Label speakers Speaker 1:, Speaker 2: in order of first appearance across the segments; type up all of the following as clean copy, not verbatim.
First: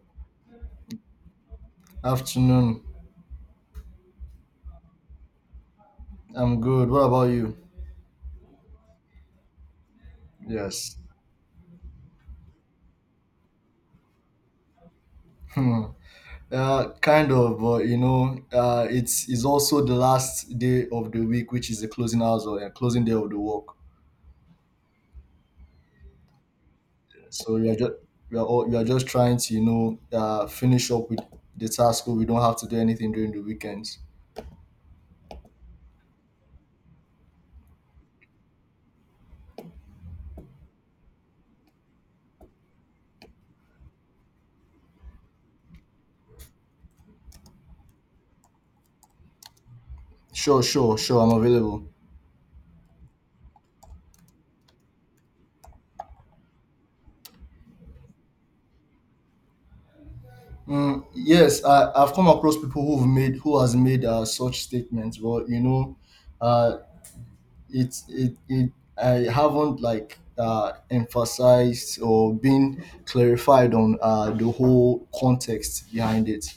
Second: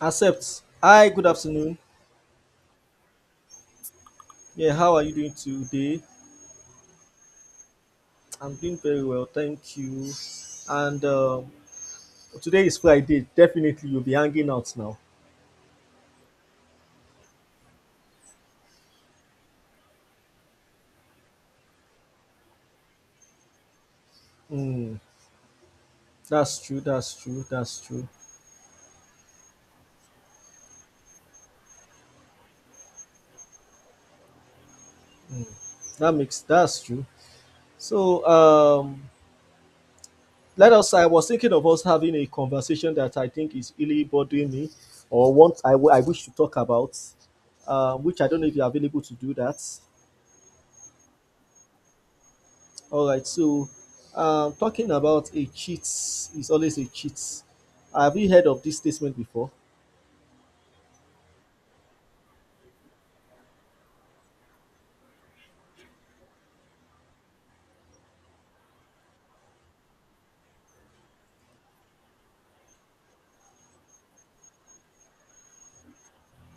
Speaker 1: Accept. Hi, good afternoon.
Speaker 2: Afternoon.
Speaker 1: Yeah, how are you doing today?
Speaker 2: I'm good. What about you?
Speaker 1: I'm doing very well, thank you.
Speaker 2: Yes.
Speaker 1: And Today is Friday. Definitely, you'll be hanging out now.
Speaker 2: Hmm. Kind of, but you know, it's also the last day of the week, which is the closing hours or closing day of the work.
Speaker 1: Hmm, that's true. That's true.
Speaker 2: So we are
Speaker 1: That's
Speaker 2: just
Speaker 1: true.
Speaker 2: we are all, we are just trying to finish up with the task, so we don't have to do anything during the weekends.
Speaker 1: That's true. So, um, Let us. I was thinking of us having a conversation that I think is really bothering me, or what I wish to talk about, which I don't know if you're available to do that.
Speaker 2: Sure. I'm available.
Speaker 1: All right. Talking about, a cheat is always a cheat. Have you heard of this statement before?
Speaker 2: Mm, yes, I've come across people who has made such statements, but you know, uh, it it, it I haven't like emphasized or been clarified on the whole context behind it.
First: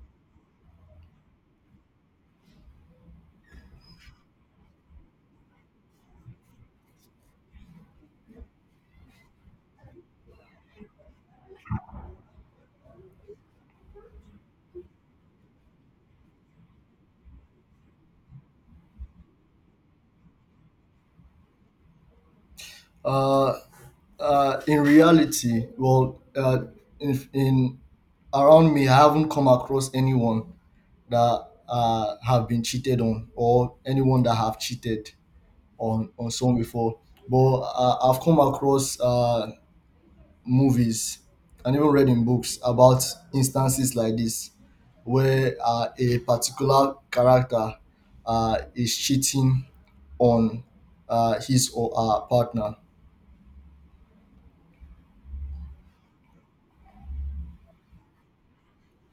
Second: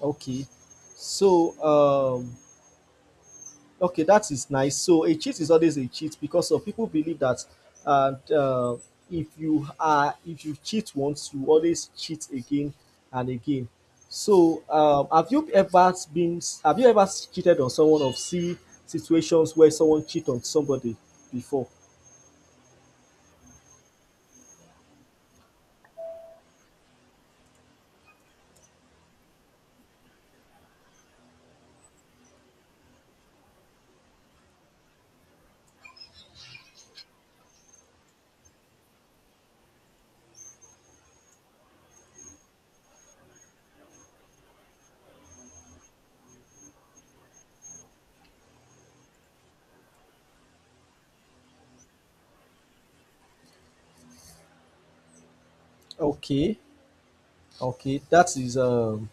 Speaker 1: Okay. So, um, okay, that is nice. So, a cheat is always a cheat because of people believe that, and if you are if you cheat once, you always cheat again and again. So, have you ever been have you ever cheated on someone or see situations where someone cheat on somebody before?
Speaker 2: Uh, in reality, well, in around me, I haven't come across anyone that have been cheated on or anyone that have cheated on someone before. But I've come across movies and even read in books about instances like this where a particular character is cheating on his or her partner.
Speaker 1: Okay. Okay,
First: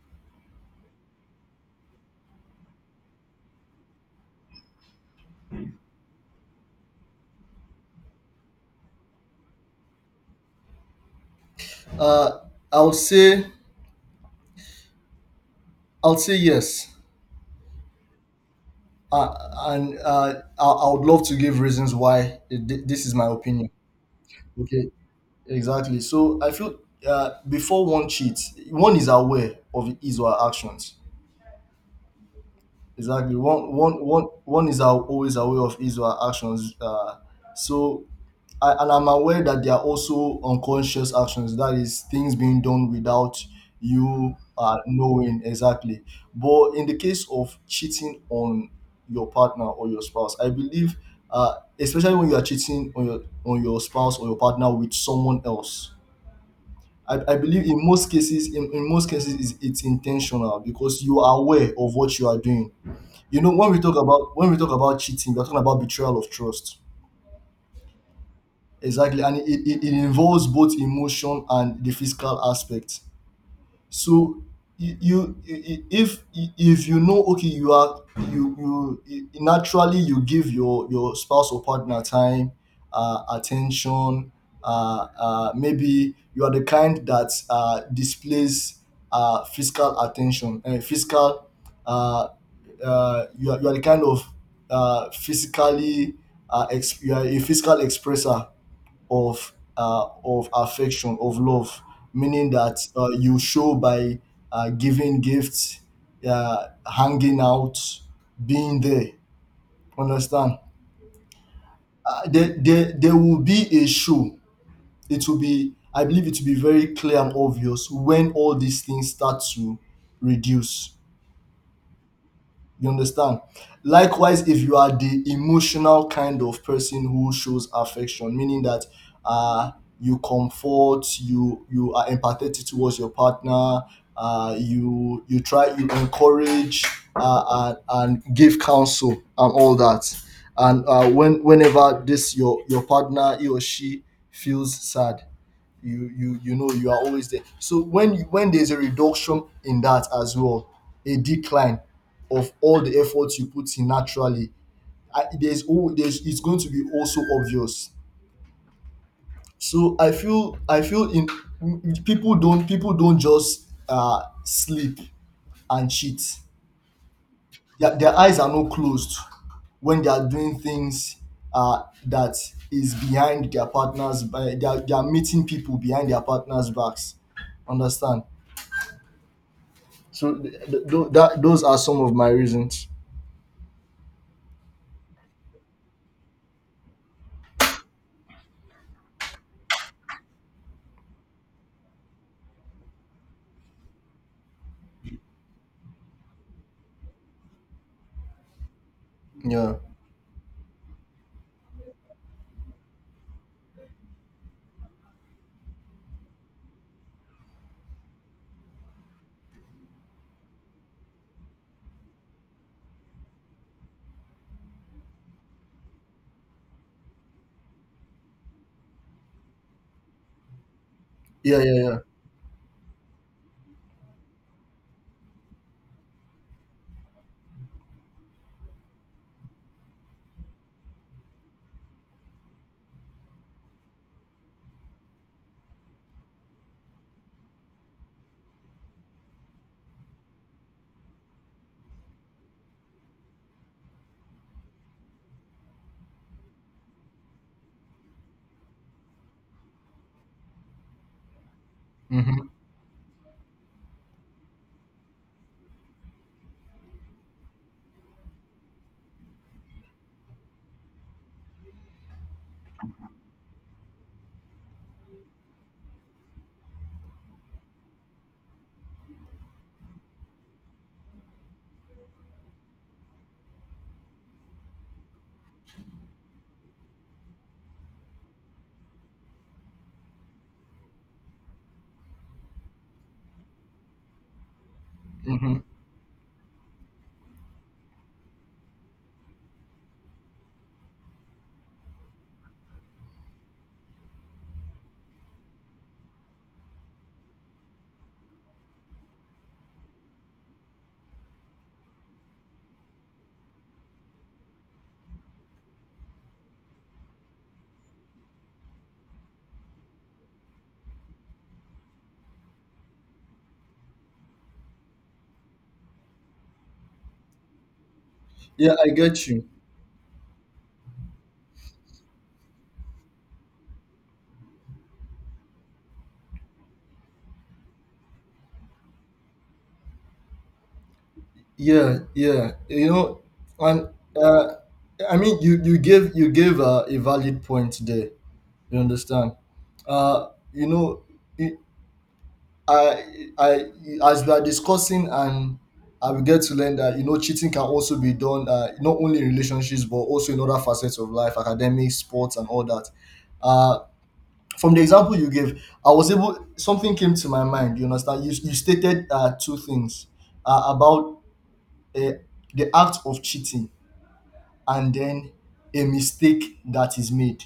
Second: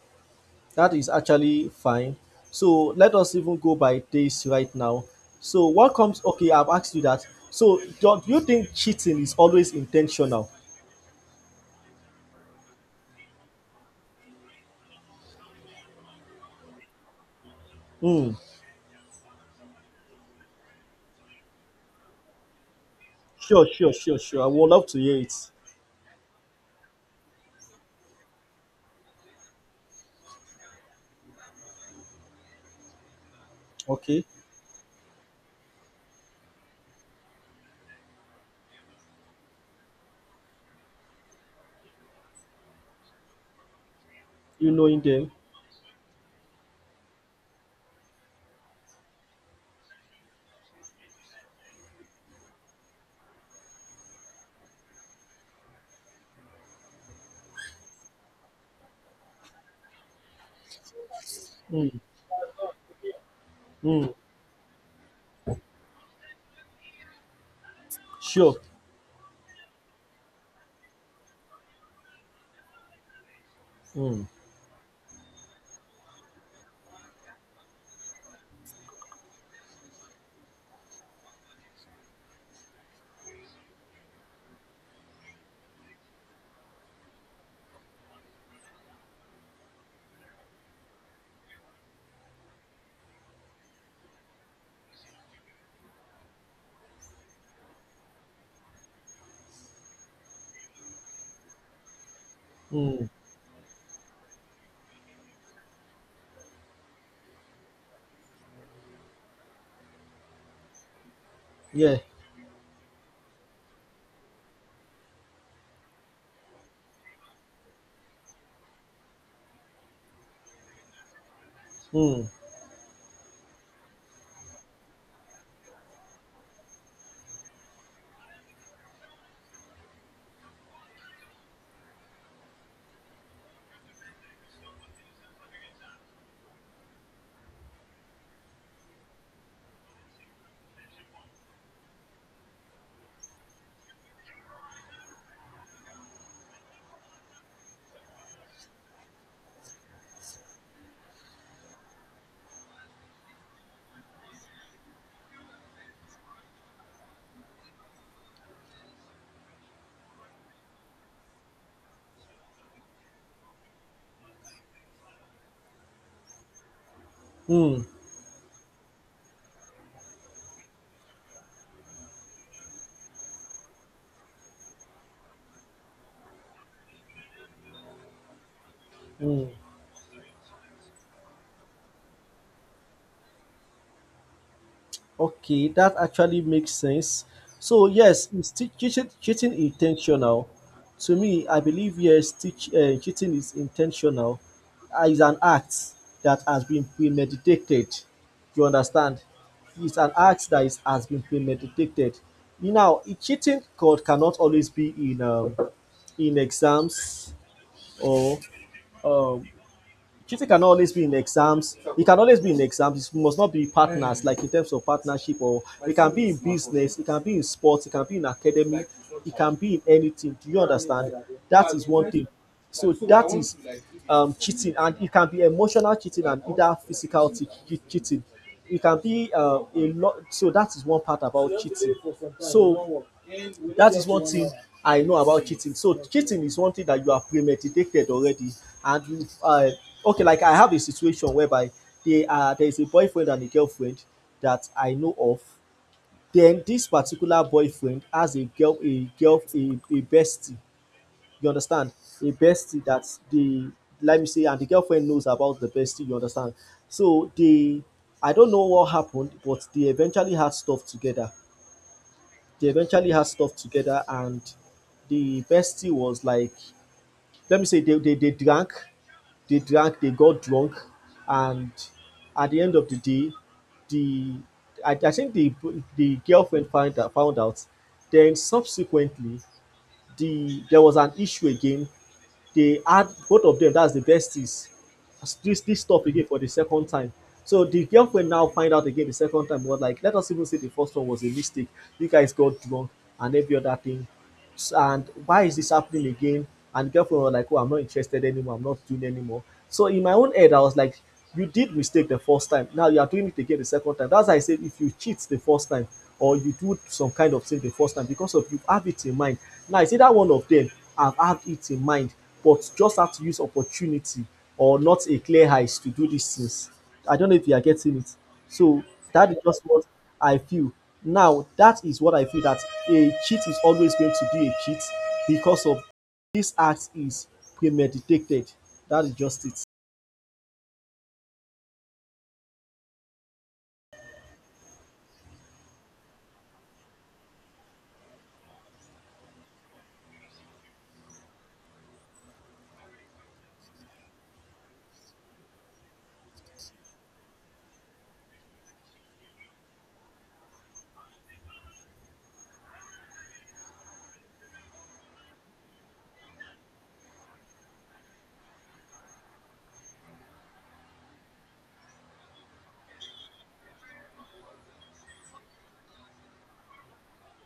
Speaker 1: that is actually fine. So let us even go by this right now. So what comes okay, I've asked you that. So do you think cheating is always intentional?
Speaker 2: Uh, I will say I will say yes,
Speaker 1: Hmm.
Speaker 2: uh, I would love to give reasons why this is my
Speaker 1: Sure,
Speaker 2: opinion.
Speaker 1: sure, sure, sure. I would love
Speaker 2: Okay,
Speaker 1: to hear it.
Speaker 2: exactly. So I feel before one cheats, one is aware of his or her actions. Exactly. One, one, one,
Speaker 1: Okay.
Speaker 2: one is always aware of his or her actions. So, and I'm aware that there are also unconscious actions. That is things being done without you
Speaker 1: You knowing them.
Speaker 2: knowing exactly. But in the case of cheating on your partner or your spouse, I believe, uh, especially when you are cheating on your spouse or your partner with someone else, I believe in most cases, in most cases, it's intentional because you are aware of
Speaker 1: Hmm.
Speaker 2: what you are doing. You know, when we talk
Speaker 1: Hmm.
Speaker 2: about when we talk about cheating, we're talking about betrayal of trust.
Speaker 1: Sure.
Speaker 2: Exactly, and it involves both emotion and the physical aspect.
Speaker 1: Hmm.
Speaker 2: So you I- if if you know, okay, you are you you naturally you give your spouse or partner time, attention. Maybe you are the kind that displays physical attention and physical. Uh, you are the kind of physically you are a physical expressor of affection, of love, meaning that
Speaker 1: Hmm.
Speaker 2: you show by giving gifts, uh, hanging out, being there. Understand?
Speaker 1: Yeah.
Speaker 2: There will be a show. It will be, I believe, it will be very clear and obvious when all these things start to reduce.
Speaker 1: Hmm.
Speaker 2: You understand? Likewise, if you are the emotional kind of person who shows affection, meaning that uh, you comfort, you are empathetic towards your partner, you try, you encourage and give counsel and all that, and when whenever this your partner, he or she feels sad, you know you are always there. So when there's a reduction in that as well, a decline of all the efforts you put in naturally, I, there's all there's it's going to be also obvious. So I feel in people don't just sleep and cheat.
Speaker 1: Hmm.
Speaker 2: Their eyes are not closed when they are doing things that is behind their partners. They are meeting people behind their partners' backs, understand?
Speaker 1: Hmm.
Speaker 2: So th- th- tho- that those are some of my reasons.
Speaker 1: Okay, that actually makes sense. So yes, is cheating, cheating intentional? To me, I believe yes, cheating is intentional. It's an act that has been premeditated. You understand?
Speaker 2: Yeah,
Speaker 1: It's an act has been premeditated. You know, cheating code cannot always be in in exams or um, cheating can always be in exams, it can always be in exams, it must not be partners like in terms of partnership or it can be in business, it can be in sports, it can be in academy, it can be in anything. Do you understand?
Speaker 2: yeah,
Speaker 1: That
Speaker 2: yeah,
Speaker 1: is
Speaker 2: yeah.
Speaker 1: one thing. So that is cheating, and it can be emotional cheating and either cheating. It can be a lot. So that is one part about cheating. So that is one thing I know about cheating. So cheating is one thing that you have premeditated already, and you okay. Like I have a situation whereby they are there is a boyfriend and a girlfriend that I know of. Then this particular boyfriend has a bestie. You understand? A
Speaker 2: Hmm.
Speaker 1: bestie that the let me say, and the girlfriend knows about the bestie. You understand? So they, I don't know what happened, but they eventually had stuff together. They eventually had stuff together, and the bestie was like, let me say, they drank, they got drunk, and at the end of the day, the I think the girlfriend found out, found out. Then subsequently, there was an issue again. They had, both of them, that's the besties,
Speaker 2: Hmm.
Speaker 1: this stuff again for the second time. So the girlfriend now find out again the second time, was like let us even say the first one was a mistake, you guys got drunk and every other thing. And why is this happening again? And the girlfriend was like, oh, I'm not interested anymore. I'm not doing anymore. So in my own head, I was like, you did mistake the first time. Now you are doing it again the second time. That's why I said if you cheat the first time or you do some kind of thing the first time, because of you have it in mind. Now it's either one of them have had it in mind, but just have to use opportunity or not a clear eyes to do these things. I don't know if you are getting it.
Speaker 2: Yeah,
Speaker 1: So
Speaker 2: I get
Speaker 1: that is
Speaker 2: you.
Speaker 1: just what I feel. Now, that is what I feel, that a cheat is always going to be a cheat because of this act is premeditated. That is just it.
Speaker 2: Yeah, yeah. You know, and uh, I mean, you you gave a valid point there. You understand? You know, it- I I as we are discussing, and I will get to learn that, you know, cheating can also be done not only in relationships but also in other facets of life: academics, sports, and all that. Uh, from the example you gave, I was able. Something came to my mind. You understand? You stated two things about uh, the act of cheating and then a mistake that is made.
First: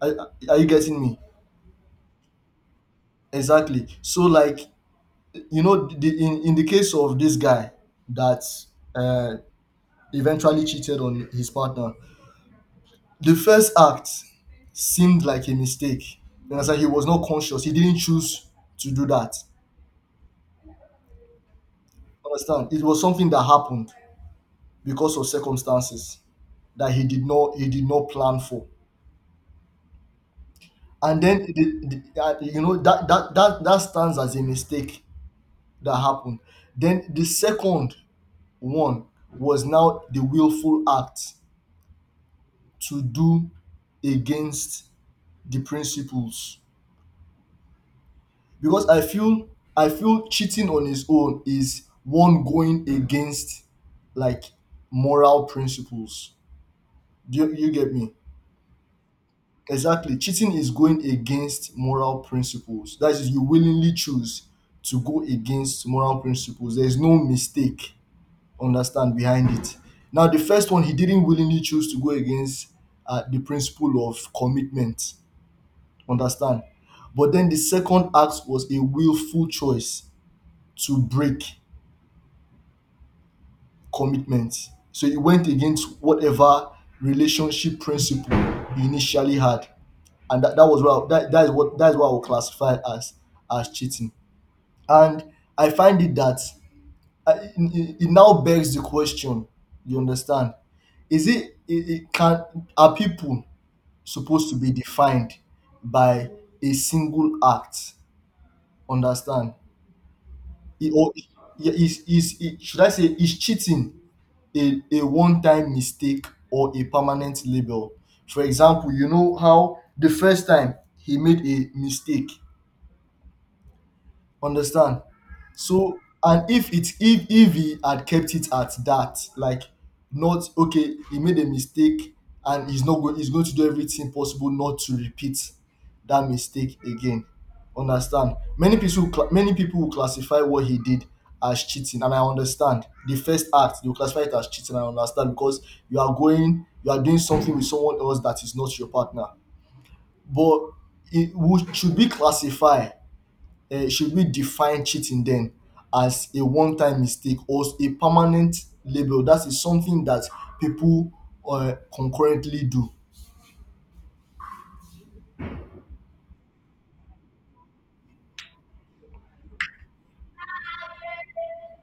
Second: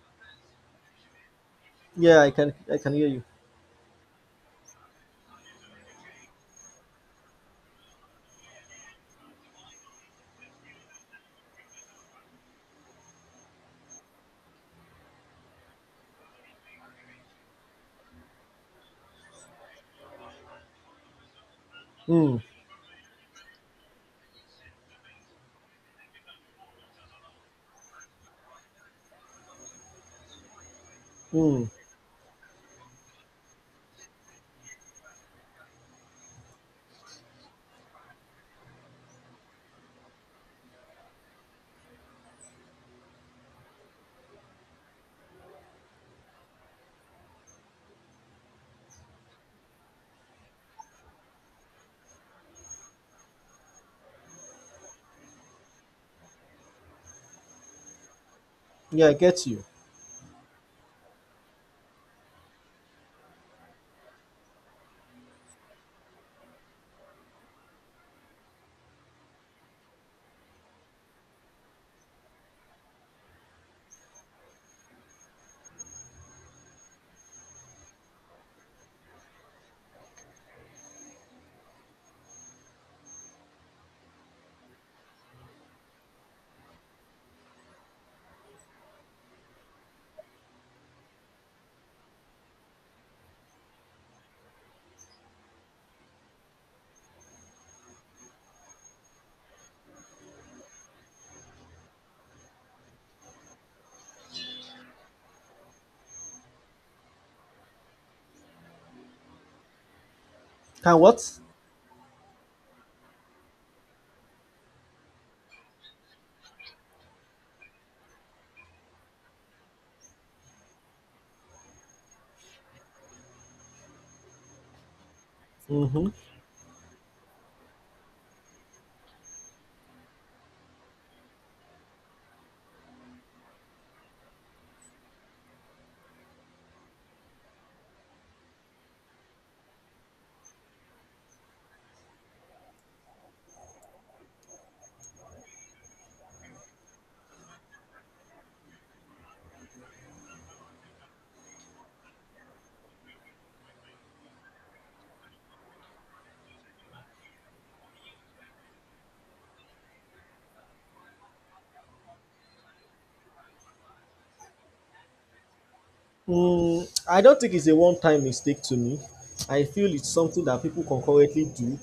Speaker 2: Are you getting me?
Speaker 1: Yeah, I can hear you.
Speaker 2: Exactly. So like, you know, the, in the case of this guy that uh, eventually cheated on his partner, the first act seemed like a mistake. You understand? He was not conscious. He didn't choose to do that.
Speaker 1: Mm,
Speaker 2: Understand? It was something that happened because of circumstances that he did not plan for. And then
Speaker 1: mm.
Speaker 2: you know, that stands as a mistake that happened. Then the second one was now the willful act to do against the principles, because I feel cheating on his own is one going against, like, moral principles. You get me?
Speaker 1: Yeah, I get you.
Speaker 2: Exactly. Cheating is going against moral principles. That is, you willingly choose to go against moral principles. There's no mistake, understand, behind it. Now, the first one, he didn't willingly choose to go against the principle of commitment, understand. But then the second act was a willful choice to break commitment. So he went against whatever relationship principle he initially had. And that, that was what that, that is what I would classify as cheating. And I find it that it now begs the question. You understand? Is it, it, it can Are people supposed to be defined by a single act? Understand? It,
Speaker 1: Can
Speaker 2: or
Speaker 1: what?
Speaker 2: Yeah, should I say, is cheating a one time mistake or a permanent label? For example, you know how the first time he made a mistake, understand? So,
Speaker 1: Mm-hmm.
Speaker 2: and if it if he had kept it at that, like, not — okay, he made a mistake, and he's not going he's going to do everything possible not to repeat that mistake again. Understand? Many people will classify what he did as cheating, and I understand. The first act, they will classify it as cheating, and I understand, because you are doing something with someone else that is not your partner. But it would — should be classified, um, should we define cheating then as a one time mistake or a permanent label? That is something that people, um, concurrently do.
Speaker 1: Mm, I don't think it's a one-time mistake. To me, I feel it's something that people concurrently do,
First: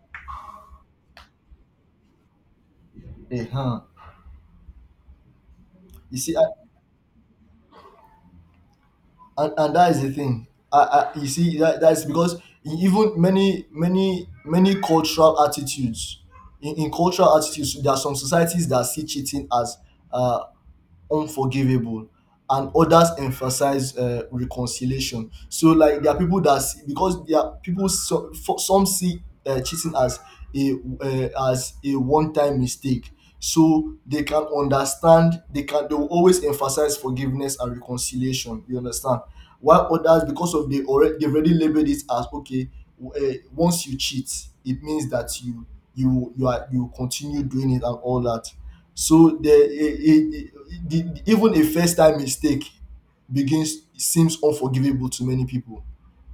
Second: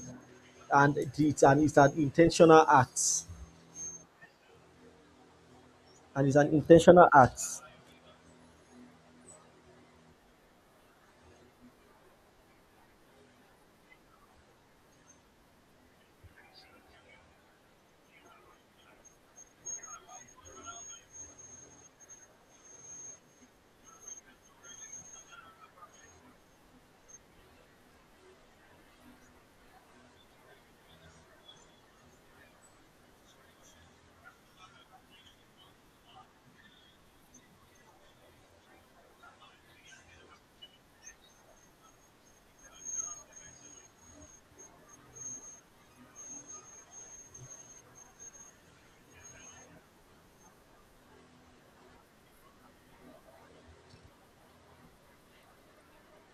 Speaker 1: and it's an intentional act,
Speaker 2: Uh huh. You
Speaker 1: and
Speaker 2: see,
Speaker 1: it's
Speaker 2: and
Speaker 1: an intentional act.
Speaker 2: and and that is the thing. And you see that that is because, even many cultural attitudes — in cultural attitudes, there are some societies that see cheating as uh. unforgivable, and others emphasize reconciliation. So, like, there are people that see — because there are people, so, some see cheating a as a one time mistake, so they can understand, they will always emphasize forgiveness and reconciliation, you understand. While others, because of — they already, they've already labeled it as, okay, once you cheat, it means that you, you are, you continue doing it and all that. So the, a, a, the even a first time mistake begins — seems unforgivable to many people,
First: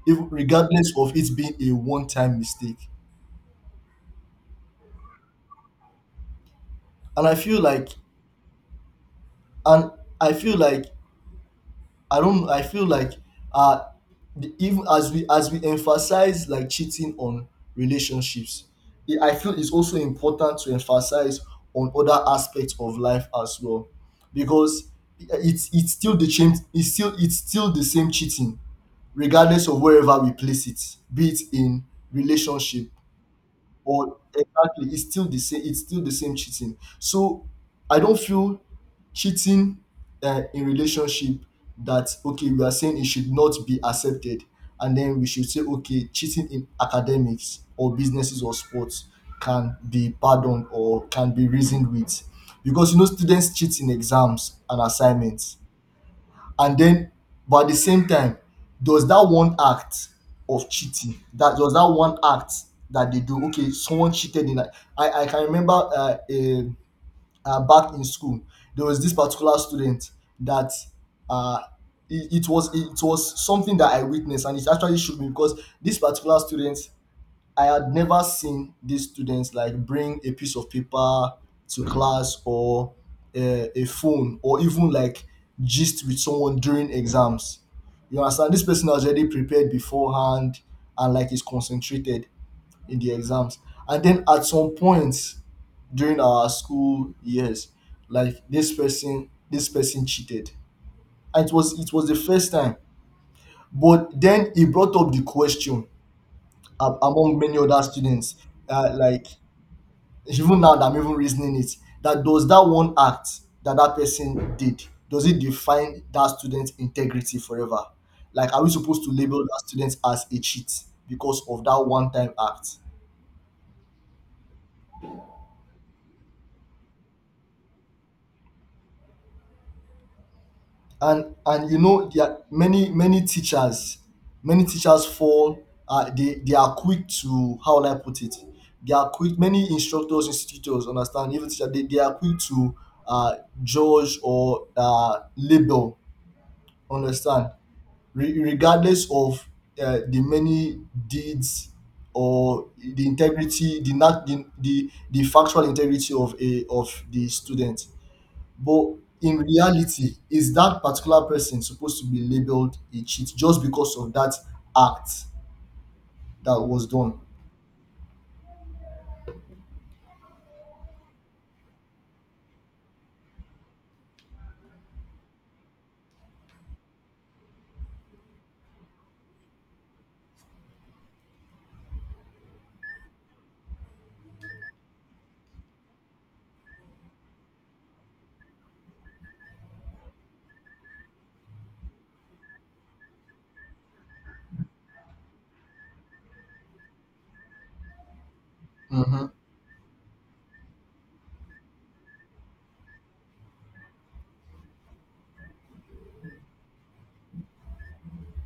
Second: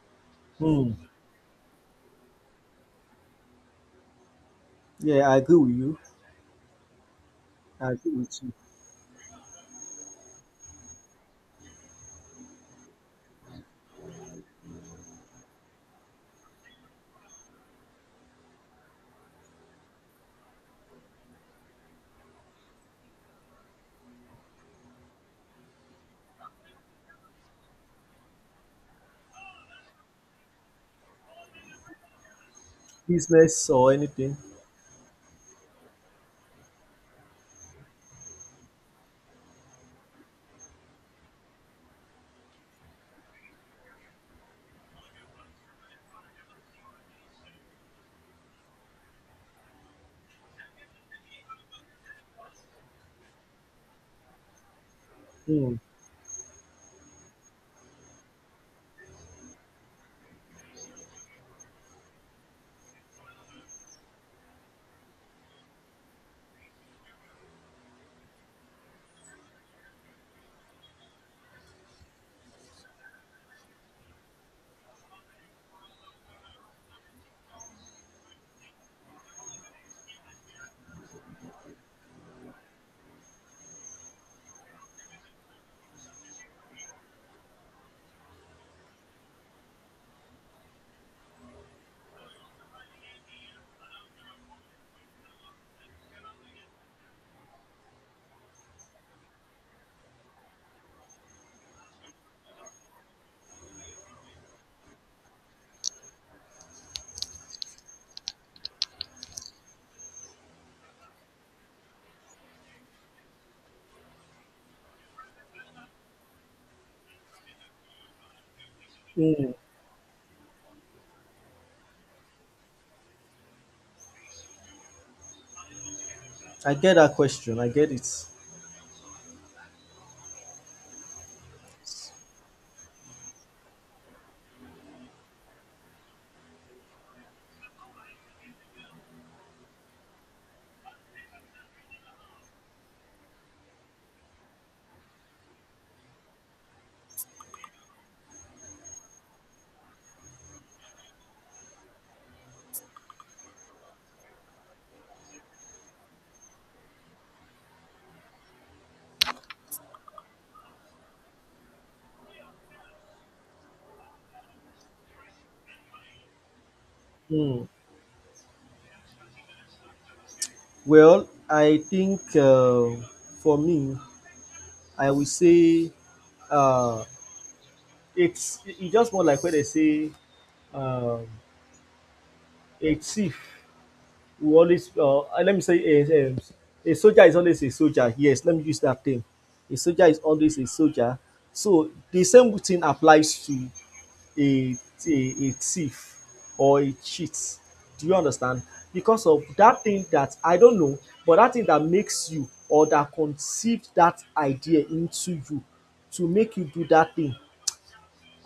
Speaker 2: if — regardless
Speaker 1: Hmm.
Speaker 2: of it being a one time mistake.
Speaker 1: Yeah, I agree with you.
Speaker 2: And I feel like,
Speaker 1: I agree with you.
Speaker 2: and I feel like I don't. I feel like uh, even as we emphasize, like, cheating on relationships, I feel it's also important to emphasize on other aspects of life as well, because it's still the same. It's still the same cheating regardless of wherever we place it, be it in relationship
Speaker 1: Business or
Speaker 2: or —
Speaker 1: anything.
Speaker 2: exactly, it's still the same. It's still the same cheating. So I don't feel cheating in relationship that, okay, we are saying it should not be accepted, and then we should say, okay, cheating in academics or businesses or sports can be pardoned or can be reasoned with, because you know students cheat in exams and assignments.
Speaker 1: Hmm.
Speaker 2: And then, but at the same time, does that one act of cheating — that — does that one act that they do — okay, someone cheated in that. I can remember back in school, there was this particular student that uh, it was — it was something that I witnessed, and it actually shook me because this particular student, I had never seen these students like bring a piece of paper to class or a phone or even like gist with someone during exams. You understand? This person has already prepared beforehand and like is concentrated in the exams. And then at some point during our school years, like, this person cheated, and it was the first time. But then he brought up the question, among many other students, like, even now that I'm even reasoning it, that does that one act that that person did, does it define that student's integrity forever? Like, are we supposed to label
Speaker 1: Hmm.
Speaker 2: that student as a cheat because of that one-time act?
Speaker 1: I get that question. I get it.
Speaker 2: And there are many teachers, many teachers fall. They are quick to, how will I put it? They are quick. Many instructors, institutors, understand, even teacher. They are quick to uh, judge or label. Understand, regardless of the many deeds, or the integrity, not the factual integrity of a of the student, but in reality, is that particular person supposed to be labeled a cheat just because of that act that was done?
Speaker 1: Hmm. Well, I think for me, I will say uh, it's just more like when they say um, a thief who always let me say a soldier is always a soldier. Yes, let me use that term. A soldier is always a soldier. So the same thing applies to a a thief or a cheat. Do you understand?
Speaker 2: Mm-hmm.
Speaker 1: Because of that thing that I don't know, but that thing that makes you or that conceived that idea into you to make you do that thing,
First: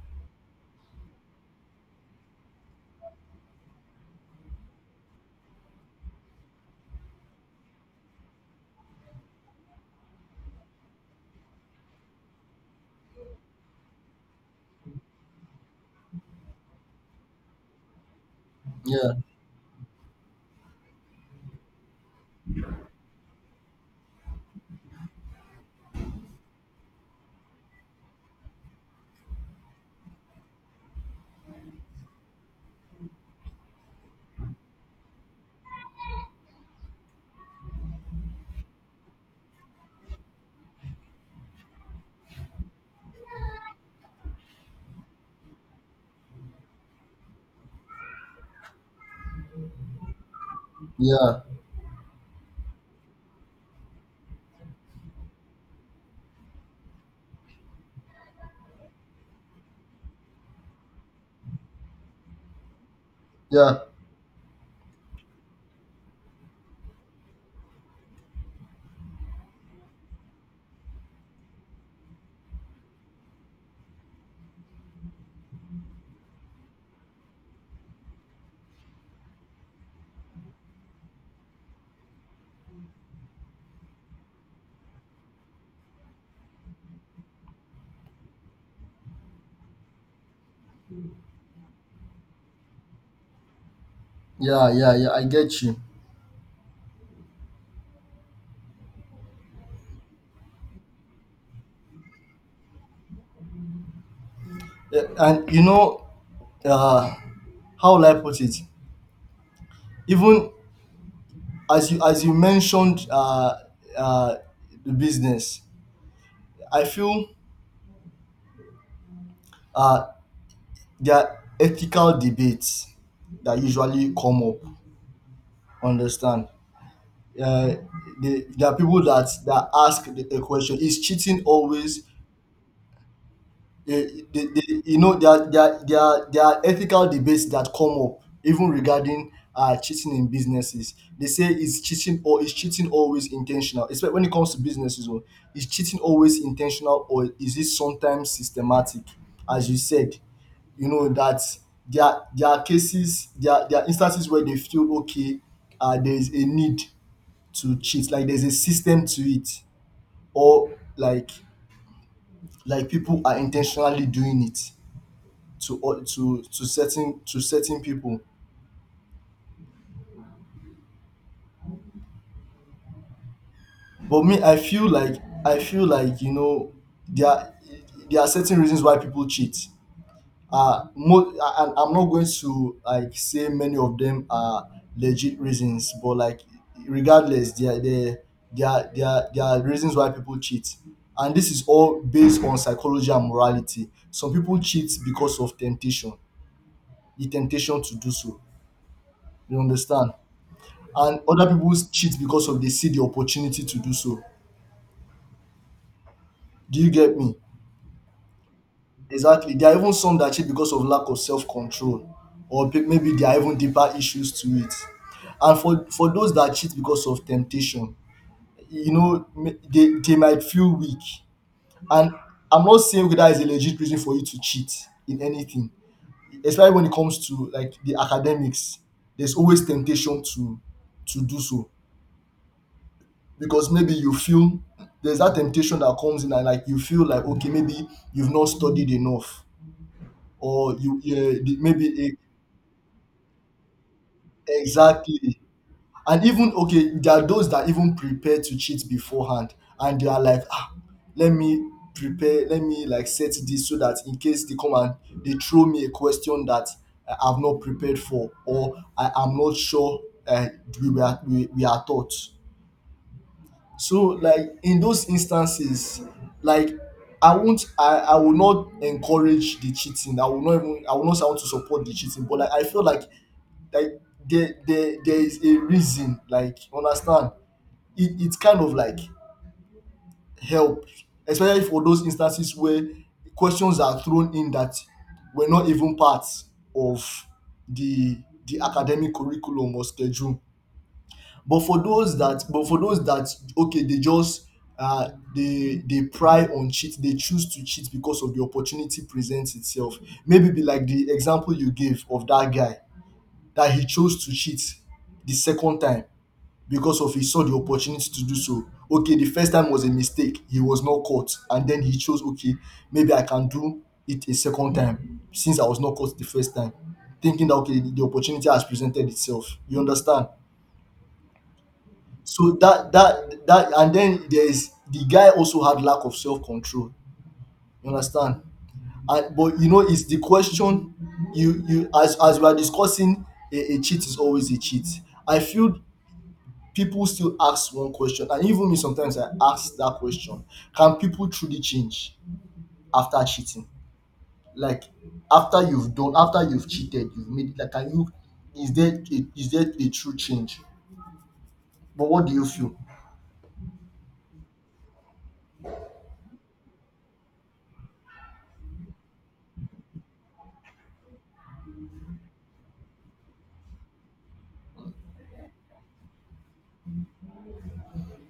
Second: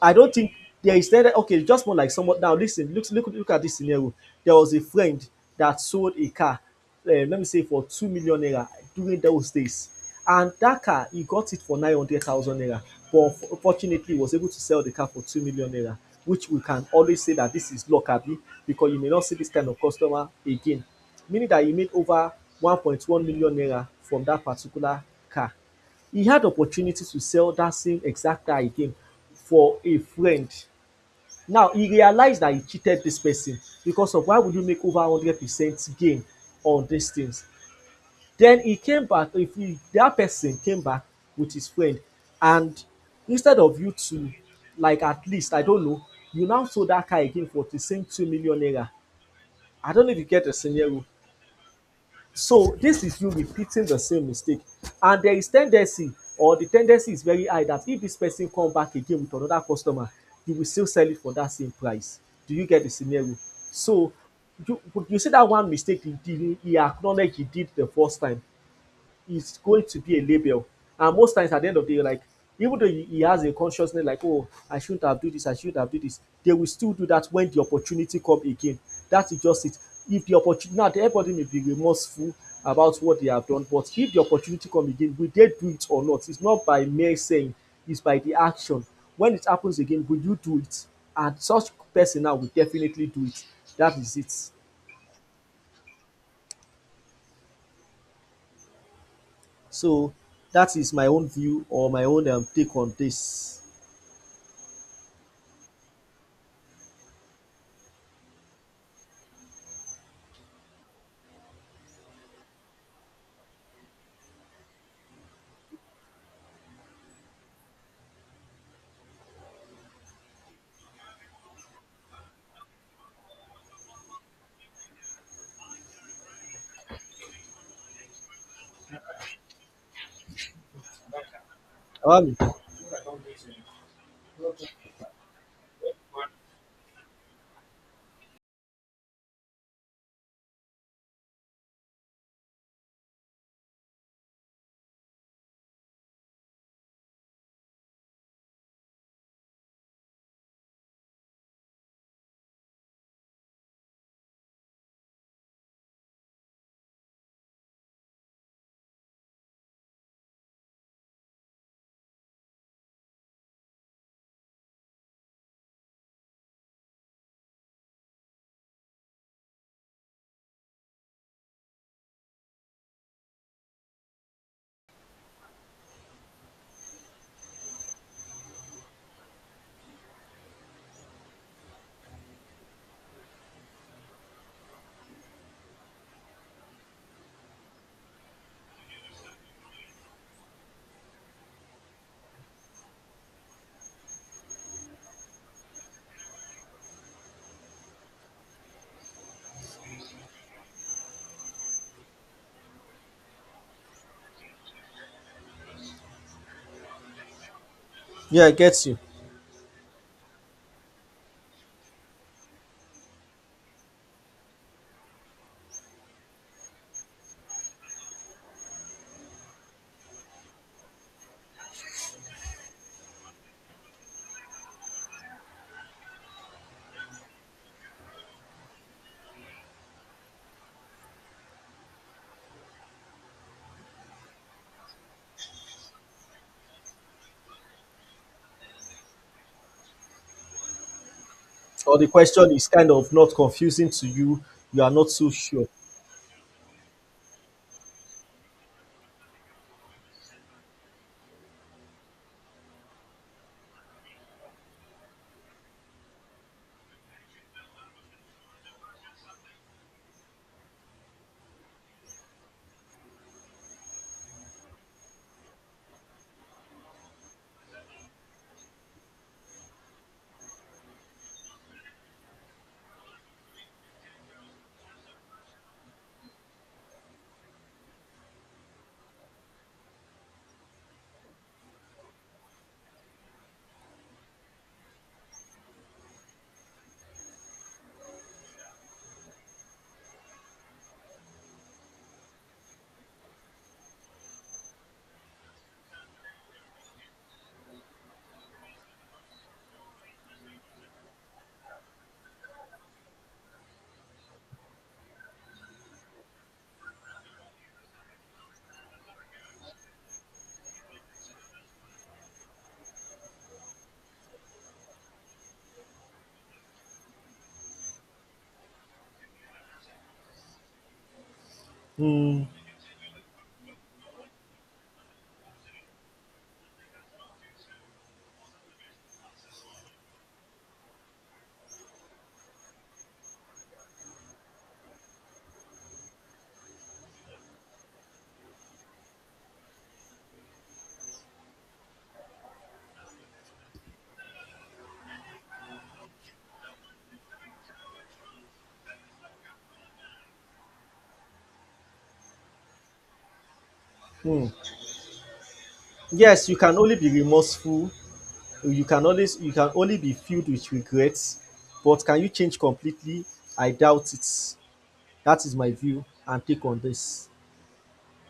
Speaker 1: I don't think there is any okay, just more like someone now listen, look at this scenario. There was a friend that sold a car, let me say for 2 million naira during those days. And that car, he got it for 900,000 naira. But fortunately, he was able to sell the car for 2 million naira, which we can always say that this is luck, abi, because you may
Speaker 2: Yeah,
Speaker 1: not see this kind of customer again. Meaning that he made over 1.1 million naira from that particular car. He had opportunity to sell that same exact car again for a friend. Now he realized that he cheated this person, because of why would you make over 100% gain on these things? Then he came back, if he, that person came back with his friend, and instead of you to like at least I don't know, you now sold that car again for the same 2 million naira. I don't know if you get the scenario.
Speaker 2: yeah,
Speaker 1: So this is you repeating the same mistake. And there is tendency, or the tendency is very high that if this person come back again with another customer, you will still sell it for that same price. Do you get the scenario?
Speaker 2: yeah,
Speaker 1: So you you see that one mistake he did, he acknowledge he did the first time, is going to be a label. And most times at the end of the day, like even though he has a consciousness like, oh, I shouldn't have do this, I shouldn't have do this, they will still do that when the opportunity come again. That is just it. If the opportunity now, everybody may be remorseful about what they have done, but if the opportunity come again, will they do it or not? It's not by mere saying, it's by the action. When it happens again, will you do it? And such person now will definitely do it. That is it.
Speaker 2: yeah, yeah, yeah, I get you.
Speaker 1: So that is my own view, or my own take on this.
Speaker 2: Yeah, and you know, uh how will I put it, even as you mentioned uh, the business, I feel uh, there are ethical debates that usually come up. Understand? Uh, there are people that ask the question: is cheating always
Speaker 1: Um,
Speaker 2: there there are ethical debates that come up even regarding cheating in businesses. They say, is cheating, or is cheating always intentional, especially when it comes to businesses, or is cheating always intentional, or is it sometimes systematic, as you said? You know that there are cases, there are instances where they feel, okay, there is a need to cheat, like there's a system to it, or like people are intentionally doing it to all to certain people. But me, I feel like, you know, there are, there are certain reasons why people cheat. And I'm not going to like say many of them are legit reasons, but like, regardless, there are reasons why people cheat, and this is all based on psychology and morality. Some people cheat because of temptation, the temptation to do so. You understand? And other people cheat because of they see the opportunity to do so. Do you get me?
Speaker 1: yeah, I get you.
Speaker 2: Exactly. There are even some that cheat because of lack of self control, or maybe there are even deeper issues to it. And for those that cheat because of temptation, they might feel weak. And I'm not saying that is a legit reason for you to cheat in anything, especially when it comes to like the academics. There's always temptation to do so. Because maybe you feel there's that temptation that comes in, and like you feel like, okay, maybe you've not studied enough, or you, yeah,
Speaker 1: Or the question is kind of not confusing to you. You are not so
Speaker 2: exactly.
Speaker 1: sure.
Speaker 2: And even, okay, there are those that even prepare to cheat beforehand, and they are like, ah, let me prepare, let me like set this, so that in case they come and they throw me a question that I've not prepared for or I am not sure. uh, we are taught. So like, in those instances, like I will not encourage the cheating. I will not say I want to support the cheating, but like I feel like, like there is a reason, like, you understand. It's kind of like help, especially for those instances where questions are thrown in that were not even part of the the academic curriculum or schedule. But for those that, okay, they just they pry on cheat, they choose to cheat because of the opportunity presents itself. Maybe be like the example you gave of that guy, that he chose to cheat the second time because of he saw the opportunity to do so. Okay, the first time was a mistake, he was not caught, and then he chose, okay, maybe I can do it a second time, since I was not caught the first time, thinking that, okay, the opportunity has presented itself. You understand?
Speaker 1: Hmm.
Speaker 2: So that, and then there's, the guy also had lack of self-control. You understand? And but you know, it's the question, you, as we are discussing, a cheat is always a cheat. I feel people still ask one question, and even me, sometimes I ask that question. Can people truly change after cheating? Like, after you've cheated, you've made like can you is there a true change? But what do you feel?
Speaker 1: Hmm. Yes, you can only be remorseful. You can always you can only be filled with regrets. But can you change completely? I doubt it. That is my view and take on this.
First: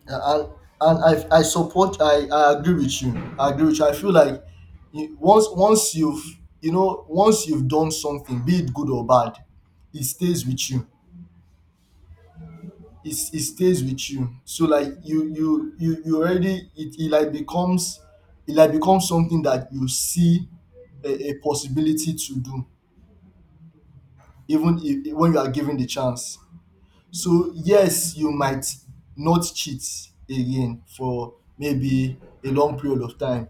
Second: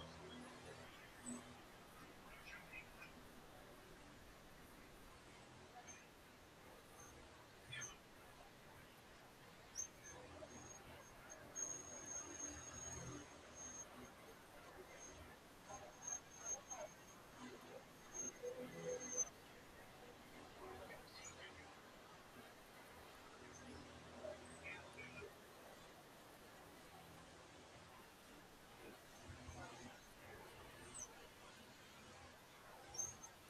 Speaker 2: Yeah, and I support I agree with you I agree with you, I feel like once you've, once you've done something, be it good or bad, it stays with you, so like you already, it like becomes, something that you see a possibility to do, even if, when you are given the chance. So yes, you might not cheat again for maybe a long period of time,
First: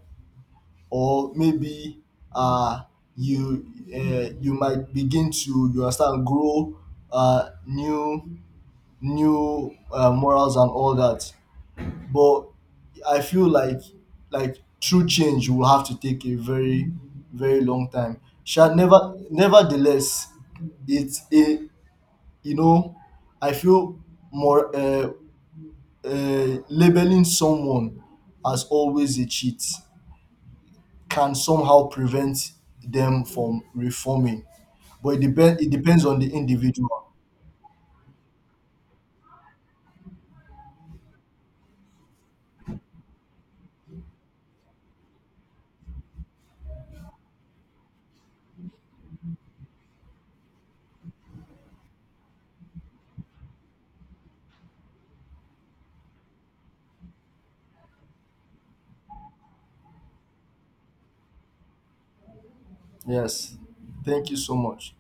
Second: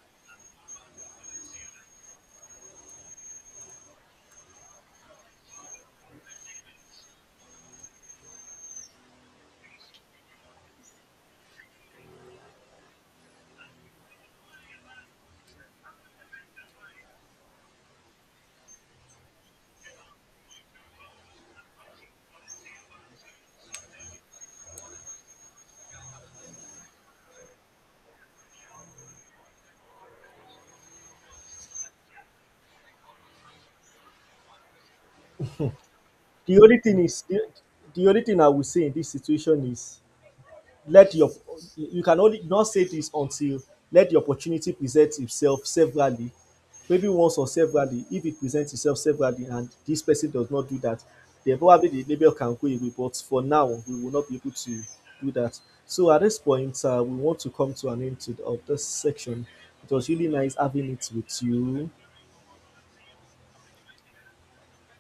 Speaker 2: or maybe, uh, you you might begin to, you understand, grow uh, new new morals and all that. But I feel like, true change will have to take a very, very long time. Shall never Nevertheless, it's a, you know, I feel more, labeling someone as always a cheat can somehow prevent them from reforming, but it depends on the
Speaker 1: The only thing
Speaker 2: individual.
Speaker 1: is the, the only thing I would say in this situation is let your you can only you don say this until let the opportunity present itself severally, maybe once or severally. If it presents itself severally and this person does not do that, then probably the label can go away, but for now we will not be able to do that. So at this point, we want to come to an end to, of this section. It was really nice having it with you.
Speaker 2: Yes, thank you so much.